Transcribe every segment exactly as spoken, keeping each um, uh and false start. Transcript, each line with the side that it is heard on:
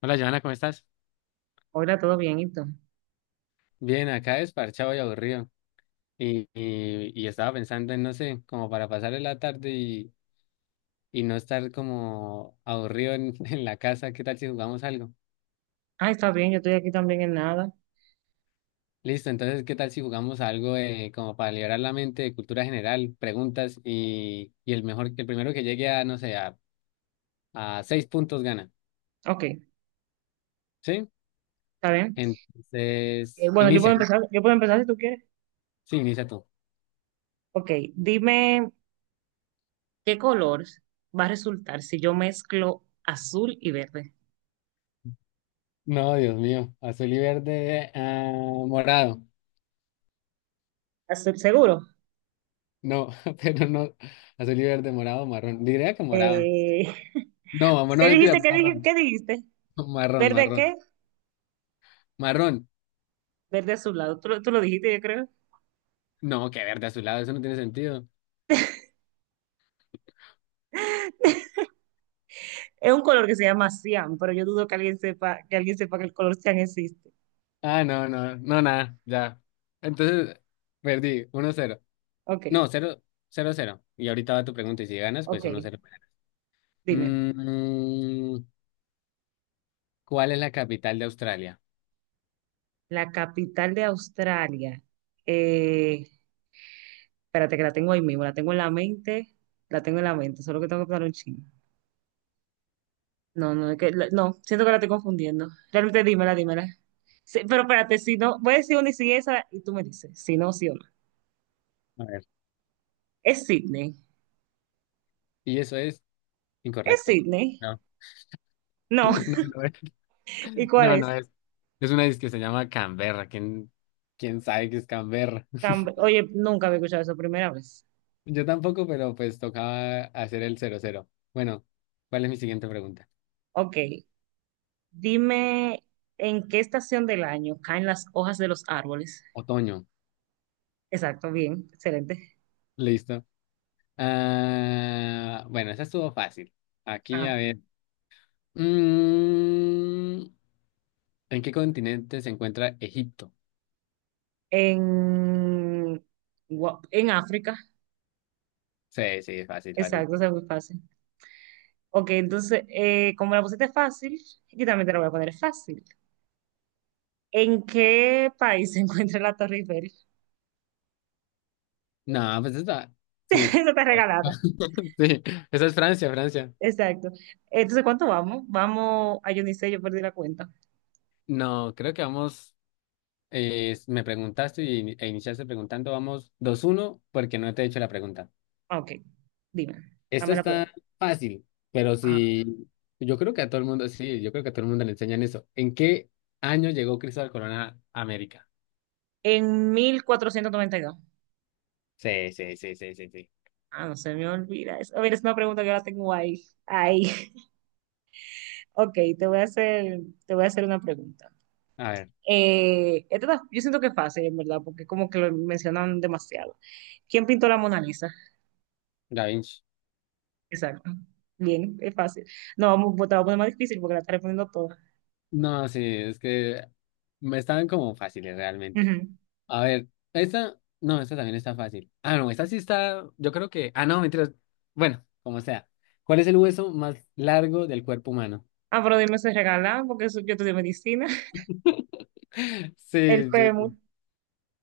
left: Hola, Joana, ¿cómo estás?
right: Hola, ¿todo bien? ¿Y tú?
left: Bien, acá desparchado y aburrido. Y, y, y estaba pensando en, no sé, como para pasar la tarde y, y no estar como aburrido en, en la casa, ¿qué tal si jugamos algo?
right: Ah, está bien, yo estoy aquí también en nada.
left: Listo, entonces, ¿qué tal si jugamos algo eh, como para liberar la mente de cultura general, preguntas y, y el mejor, el primero que llegue a, no sé, a, a seis puntos gana,
right: Ok, está
left: ¿sí?
right: bien. Eh,
left: Entonces,
right: bueno, yo puedo
left: inicia, ¿no?
right: empezar, yo puedo empezar si tú quieres.
left: Sí, inicia tú.
right: Ok, dime qué color va a resultar si yo mezclo azul y verde.
left: No, Dios mío, azul y verde, ah, morado.
right: ¿Azul seguro?
left: No, pero no. Azul y verde, morado, marrón. Diría que morado.
right: Eh,
left: No, vamos, no,
right: ¿qué dijiste?
left: mentira,
right: ¿Qué dijiste?
left: marrón.
right: ¿Qué dijiste?
left: Marrón,
right: ¿Verde
left: marrón.
right: qué?
left: Marrón.
right: Verde azulado. Tú, lo- tú lo dijiste, yo creo.
left: No, que verde azulado, eso no tiene sentido.
right: Es un color que se llama cian, pero yo dudo que alguien sepa, que alguien sepa que el color cian existe.
left: Ah, no, no, no, nada, ya. Entonces, perdí, uno cero.
right: Ok,
left: No, cero cero cero. Y ahorita va tu pregunta, y si ganas, pues
right: ok,
left: uno cero.
right: dime.
left: Mm, ¿cuál es la capital de Australia?
right: La capital de Australia. Eh, Espérate, que la tengo ahí mismo, la tengo en la mente, la tengo en la mente, solo que tengo que pensar un chingo. No, no, es que, la- no, siento que la estoy confundiendo. Realmente dímela, dímela. Sí, pero espérate, si no, voy a decir una y sigue esa y tú me dices, si no, sí o no.
left: A ver.
right: Es Sydney,
left: Y eso es
right: es
left: incorrecto.
right: Sydney.
left: No,
right: No,
left: no, no es.
right: ¿y cuál
left: No,
right: es?
left: no es. Es una disque que se llama Canberra. ¿Quién, quién sabe qué es Canberra?
right: Camb- Oye, nunca había escuchado eso, primera vez.
left: Yo tampoco, pero pues tocaba hacer el cero cero. Bueno, ¿cuál es mi siguiente pregunta?
right: Ok, dime en qué estación del año caen las hojas de los árboles.
left: Otoño.
right: Exacto, bien, excelente.
left: Listo. Ah, bueno, esa estuvo fácil. Aquí, a
right: Ah,
left: ver. Mm, ¿en qué continente se encuentra Egipto?
right: en, Gua- en África.
left: Sí, sí, fácil, fácil.
right: Exacto, eso es muy fácil. Ok, entonces, eh, como la pusiste fácil, yo también te la voy a poner fácil. ¿En qué país se encuentra la Torre Eiffel?
left: No, pues esta. Sí, es-
right: Eso está regalada.
left: sí, esa es Francia, Francia.
right: Exacto. Entonces, ¿cuánto vamos? Vamos, a yo ni sé, yo perdí la cuenta.
left: No, creo que vamos. Eh, me preguntaste y, e iniciaste preguntando, vamos dos uno porque no te he hecho la pregunta.
right: Ah, ok, dime,
left: Esta
right: dame la prueba.
left: está fácil, pero
right: Ajá.
left: si yo creo que a todo el mundo, sí, yo creo que a todo el mundo le enseñan eso. ¿En qué año llegó Cristóbal Colón a América?
right: En mil cuatrocientos noventa y dos.
left: Sí, sí, sí, sí, sí, sí.
right: Ah, no se me olvida eso. A ver, es una pregunta que ahora tengo ahí. Ahí. Ok, te voy a hacer, te voy a hacer una pregunta.
left: A ver,
right: Eh, esto da- yo siento que es fácil, en verdad, porque como que lo mencionan demasiado. ¿Quién pintó la Mona Lisa?
left: Da Vinci.
right: Exacto. Bien, es fácil. No, vamos, pues, te voy a poner más difícil porque la está respondiendo toda.
left: No, sí, es que me estaban como fáciles realmente.
right: Ujú.
left: A ver, esta, no, esta también está fácil. Ah, no, esta sí está, yo creo que, ah, no, mentiras. Bueno, como sea. ¿Cuál es el hueso más largo del cuerpo humano?
right: Ah, pero dime si regalan, porque eso- yo estudié medicina. El
left: Sí, sí,
right: fémur.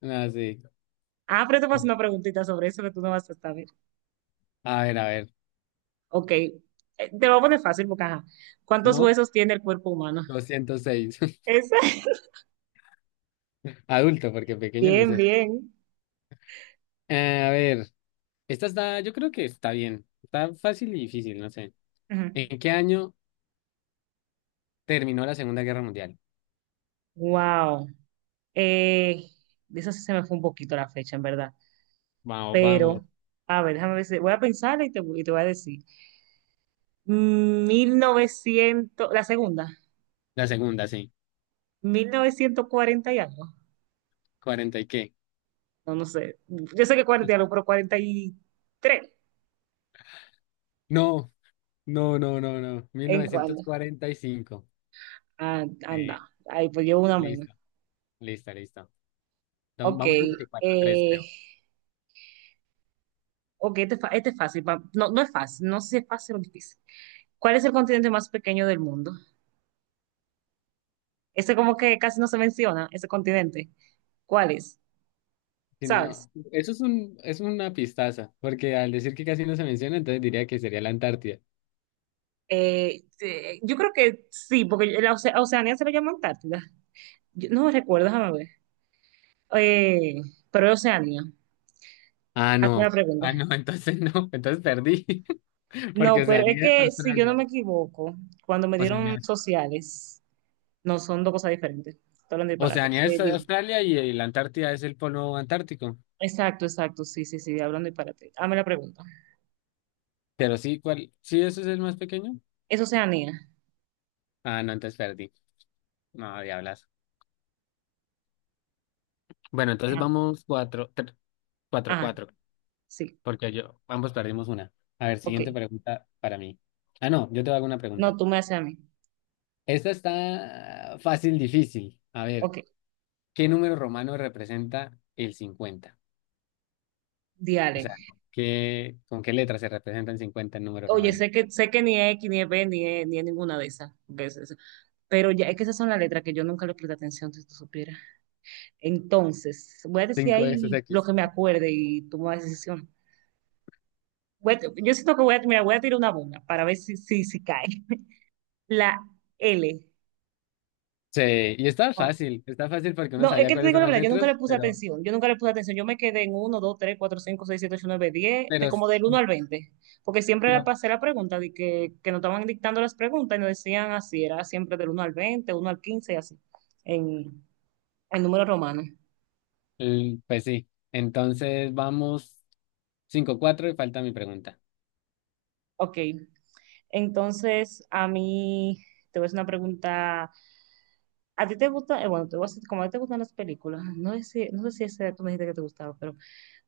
left: no, sí.
right: Ah, pero te vas a hacer una preguntita sobre eso que tú no vas a saber.
left: A ver, a ver,
right: Ok. Eh, te lo voy a poner fácil porque, ajá, ¿cuántos
left: no,
right: huesos tiene el cuerpo humano?
left: doscientos seis.
right: Esa.
left: Adulto, porque pequeño no
right: Bien,
left: sé.
right: bien.
left: Eh, a ver, esta está, yo creo que está bien. Está fácil y difícil, no sé.
right: Ujú.
left: ¿En qué año terminó la Segunda Guerra Mundial?
right: Wow. Eh, de eso sí se me fue un poquito la fecha, en verdad.
left: Vamos, vamos.
right: Pero, a ver, déjame ver si- voy a pensar y te, y te voy a decir. Mil novecientos la segunda,
left: La segunda, sí.
right: mil novecientos cuarenta y algo.
left: ¿Cuarenta y qué?
right: No, no sé. Yo sé que cuarenta y algo, pero cuarenta y tres.
left: No, no, no, no, no.
right: ¿En cuándo?
left: mil novecientos cuarenta y cinco.
right: Ah, anda.
left: Eh,
right: Ahí, pues llevo una menos.
left: listo, listo, listo. Entonces,
right: Ok.
left: vamos como que cuatro tres
right: eh,
left: creo.
right: ok, este, es fa- este es fácil. pa- No, no es fácil. No sé si es fácil o difícil. ¿Cuál es el continente más pequeño del mundo? Ese como que casi no se menciona, ese continente. ¿Cuál es?
left: Si
right: ¿Sabes?
left: no, eso es un, es una pistaza, porque al decir que casi no se menciona, entonces diría que sería la Antártida.
right: Eh, eh, yo creo que sí, porque la Oce- a Oceanía se le llama Antártida. Yo- no recuerdo, déjame ver. Eh, pero es Oceanía.
left: Ah,
right: Hazme la
left: no.
right: pregunta.
left: Ah, no, entonces no. Entonces perdí.
right: No,
left: Porque
right: pero es
left: Oceanía es
right: que si yo
left: Australia.
right: no me equivoco, cuando me
left: Oceanía
right: dieron
left: es,
right: sociales, no son dos cosas diferentes. Estoy hablando de disparate.
left: Oceanía es
right: Eh, dime.
left: Australia y la Antártida es el polo antártico.
right: Exacto, exacto, sí, sí, sí, hablando de disparate. Hazme la pregunta.
left: Pero sí, ¿cuál? ¿Sí, eso es el más pequeño?
right: ¿Es Oceanía?
left: Ah, no, entonces perdí. No, diablas. Bueno, entonces
right: Ajá,
left: vamos cuatro, tre- cuatro,
right: ajá,
left: cuatro.
right: sí,
left: Porque yo, ambos perdimos una. A ver,
right: ok.
left: siguiente pregunta para mí. Ah, no, yo te hago una
right: No,
left: pregunta.
right: tú me haces a mí.
left: Esta está fácil, difícil. A ver,
right: Ok,
left: ¿qué número romano representa el cincuenta? O
right: diale.
left: sea, ¿qué, con qué letras se representan cincuenta en número
right: Oye,
left: romano?
right: sé que, sé que ni es X, ni es B, ni es, ni es ninguna de esas. Pero ya es que esas son las letras que yo nunca le presté atención, si tú supieras. Entonces, voy a decir
left: Cinco de
right: ahí lo
left: X.
right: que me acuerde y tomo la decisión. Voy a- yo siento que voy a, mira, voy a tirar una bomba para ver si, si, si cae. La L.
left: Sí, y está
right: Oh,
left: fácil, está fácil porque uno
right: no, es
left: sabía
right: que te
left: cuáles
right: digo
left: son
right: la
left: las
right: verdad, yo nunca le
left: letras,
right: puse
left: pero,
right: atención, yo nunca le puse atención, yo me quedé en uno, dos, tres, cuatro, cinco, seis, siete, ocho, nueve, diez,
left: pero
right: de
left: s-
right: como del uno al veinte, porque siempre la
left: la-
right: pasé la pregunta, de que, que nos estaban dictando las preguntas y nos decían así, era siempre del uno al veinte, uno al quince y así, en, en número romano.
left: l- pues sí. Entonces vamos cinco cuatro y falta mi pregunta.
right: Ok, entonces, a mí, te voy a hacer una pregunta. ¿A ti te gusta? eh, bueno, te voy a hacer, como a ti te gustan las películas, no sé si, no sé si ese tú me dijiste que te gustaba, pero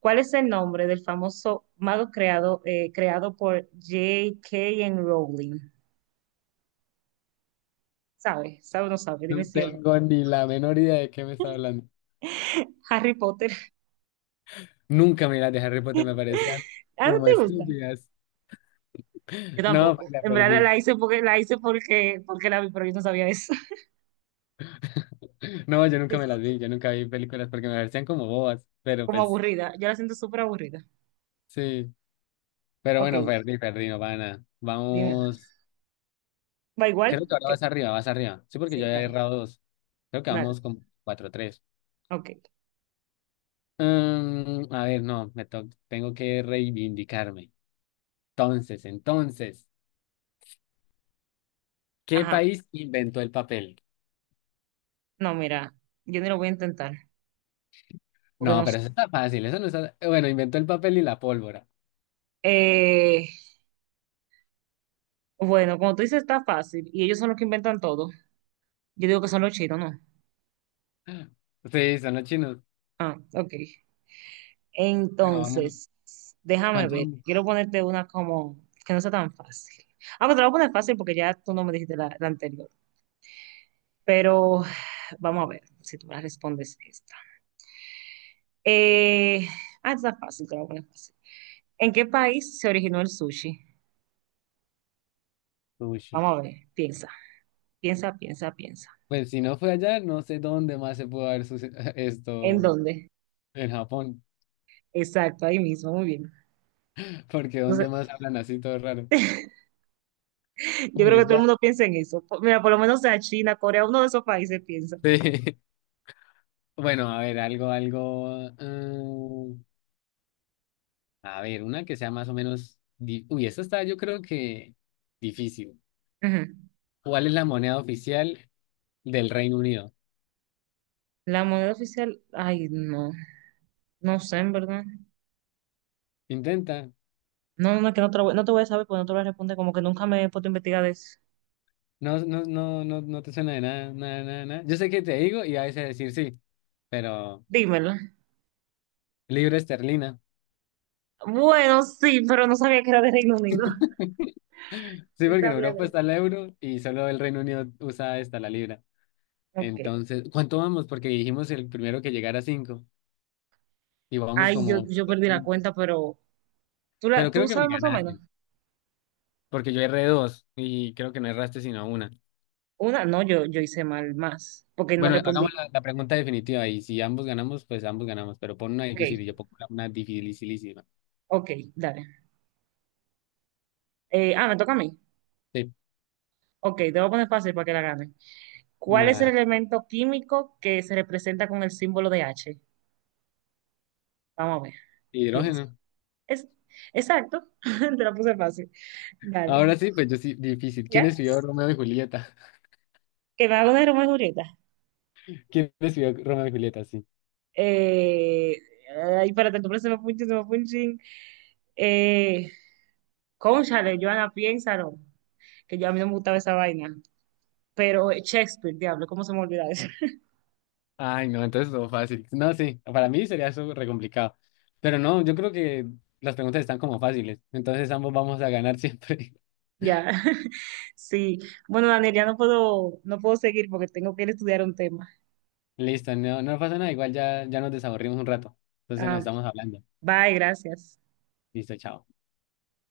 right: ¿cuál es el nombre del famoso mago creado, eh, creado por J K Rowling? ¿Sabes? ¿Sabes o no sabes?
left: No
right: Dime si o no.
left: tengo ni la menor idea de qué me está hablando.
right: Harry Potter.
left: Nunca me las de Harry Potter me parecían
right: ¿ah, no
left: como
right: te gusta?
left: estúpidas.
right: Yo
left: No, pues,
right: tampoco.
left: la
right: En verdad
left: perdí.
right: la hice porque la hice porque, porque la vi, pero yo no sabía eso.
left: No, yo
right: Sí,
left: nunca me las vi, yo nunca vi películas porque me parecían como bobas, pero
right: como
left: pues
right: aburrida. Yo la siento súper aburrida.
left: sí. Pero
right: Ok,
left: bueno, perdí, perdí, no pasa nada.
right: dime.
left: Vamos.
right: ¿Va
left: Creo
right: igual?
left: que ahora
right: ¿Qué?
left: vas arriba, vas arriba. Sí, porque yo
right: Sí,
left: había he
right: dale.
left: errado dos. Creo que
right: Dale.
left: vamos con cuatro tres.
right: Ok.
left: Mm, a ver, no, me to- tengo que reivindicarme. Entonces, entonces, ¿qué
right: Ajá.
left: país inventó el papel?
right: No, mira, yo ni lo voy a intentar, porque
left: No,
right: no sé.
left: pero eso está fácil, eso no está. eh, Bueno, inventó el papel y la pólvora.
right: Eh, bueno, como tú dices, está fácil, y ellos son los que inventan todo. Yo digo que son los chinos, ¿no?
left: Sí, son los chinos.
right: Ah, ok.
left: Bueno, vamos.
right: Entonces, déjame
left: ¿Cuánto
right: ver.
left: vamos?
right: Quiero ponerte una como que no sea tan fácil. Ah, pero te la voy a poner fácil porque ya tú no me dijiste la, la anterior. Pero vamos a ver si tú me respondes esta. Eh, ah, esta está fácil, te la voy a poner fácil. ¿En qué país se originó el sushi?
left: Sushi.
right: Vamos a ver, piensa, piensa, piensa, piensa.
left: Pues si no fue allá, no sé dónde más se pudo haber suce-
right: ¿En
left: esto
right: dónde?
left: en Japón,
right: Exacto, ahí mismo, muy bien.
left: porque
right: Entonces,
left: dónde más hablan así todo raro.
right: yo creo
left: Uy,
right: que
left: es
right: todo el
left: la...
right: mundo piensa en eso. Po- Mira, por lo menos sea China, Corea, uno de esos países piensa.
left: Sí. Bueno, a ver, algo, algo, mm, a ver, una que sea más o menos di- uy, esta está yo creo que difícil.
right: Ujú.
left: ¿Cuál es la moneda oficial del Reino Unido?
right: La moneda oficial, ay, no, no sé, en verdad.
left: Intenta.
right: No, no, es que no te, lo voy- no te voy a saber porque no te voy a responder, como que nunca me he puesto a investigar de eso.
left: No, no, no, no, no te suena de nada, nada, nada, nada. Yo sé que te digo y a veces decir sí, pero
right: Dímelo.
left: libra esterlina.
right: Bueno, sí, pero no sabía que era de Reino Unido.
left: Sí,
right: Sí,
left: porque en
right: sabía
left: Europa
right: de eso.
left: está el euro y solo el Reino Unido usa esta, la libra.
right: Ok.
left: Entonces, ¿cuánto vamos? Porque dijimos el primero que llegara a cinco y vamos
right: Ay, yo,
left: como...
right: yo perdí la
left: cinco.
right: cuenta, pero ¿tú, la,
left: Pero
right: tú
left: creo que me
right: sabes más o menos?
left: ganaste, porque yo erré dos y creo que no erraste sino una.
right: Una, no, yo, yo hice mal más, porque no
left: Bueno,
right: respondí.
left: hagamos la, la pregunta definitiva y si ambos ganamos, pues ambos ganamos, pero pon una
right: Ok,
left: difícil y yo pongo una una dificilísima.
right: ok, dale. Eh, ah, me toca a mí.
left: Sí,
right: Ok, te voy a poner fácil para que la gane. ¿Cuál es el
left: una
right: elemento químico que se representa con el símbolo de H? Vamos a ver, piensa.
left: hidrógeno.
right: Es, exacto, te la puse fácil. Dale,
left: Ahora sí, pues yo sí, difícil. ¿Quién
right: ¿ya?
left: escribió Romeo y Julieta?
right: Que me hago de Romeo y Julieta.
left: ¿Quién escribió Romeo y Julieta? Sí.
right: Eh, ay, espérate, tu me punching, se me fue un chin. Eh, cónchale, Joana, piénsalo. Que ya a mí no me gustaba esa vaina. Pero eh, Shakespeare, diablo, ¿cómo se me olvida eso?
left: Ay, no, entonces todo fácil. No, sí, para mí sería eso re complicado. Pero no, yo creo que las preguntas están como fáciles, entonces ambos vamos a ganar siempre.
right: Ya, sí. Bueno, Daniel, ya no puedo, no puedo seguir porque tengo que ir a estudiar un tema.
left: Listo, no, no pasa nada, igual ya, ya nos desaburrimos un rato, entonces nos
right: Ah,
left: estamos hablando.
right: bye, gracias.
left: Listo, chao.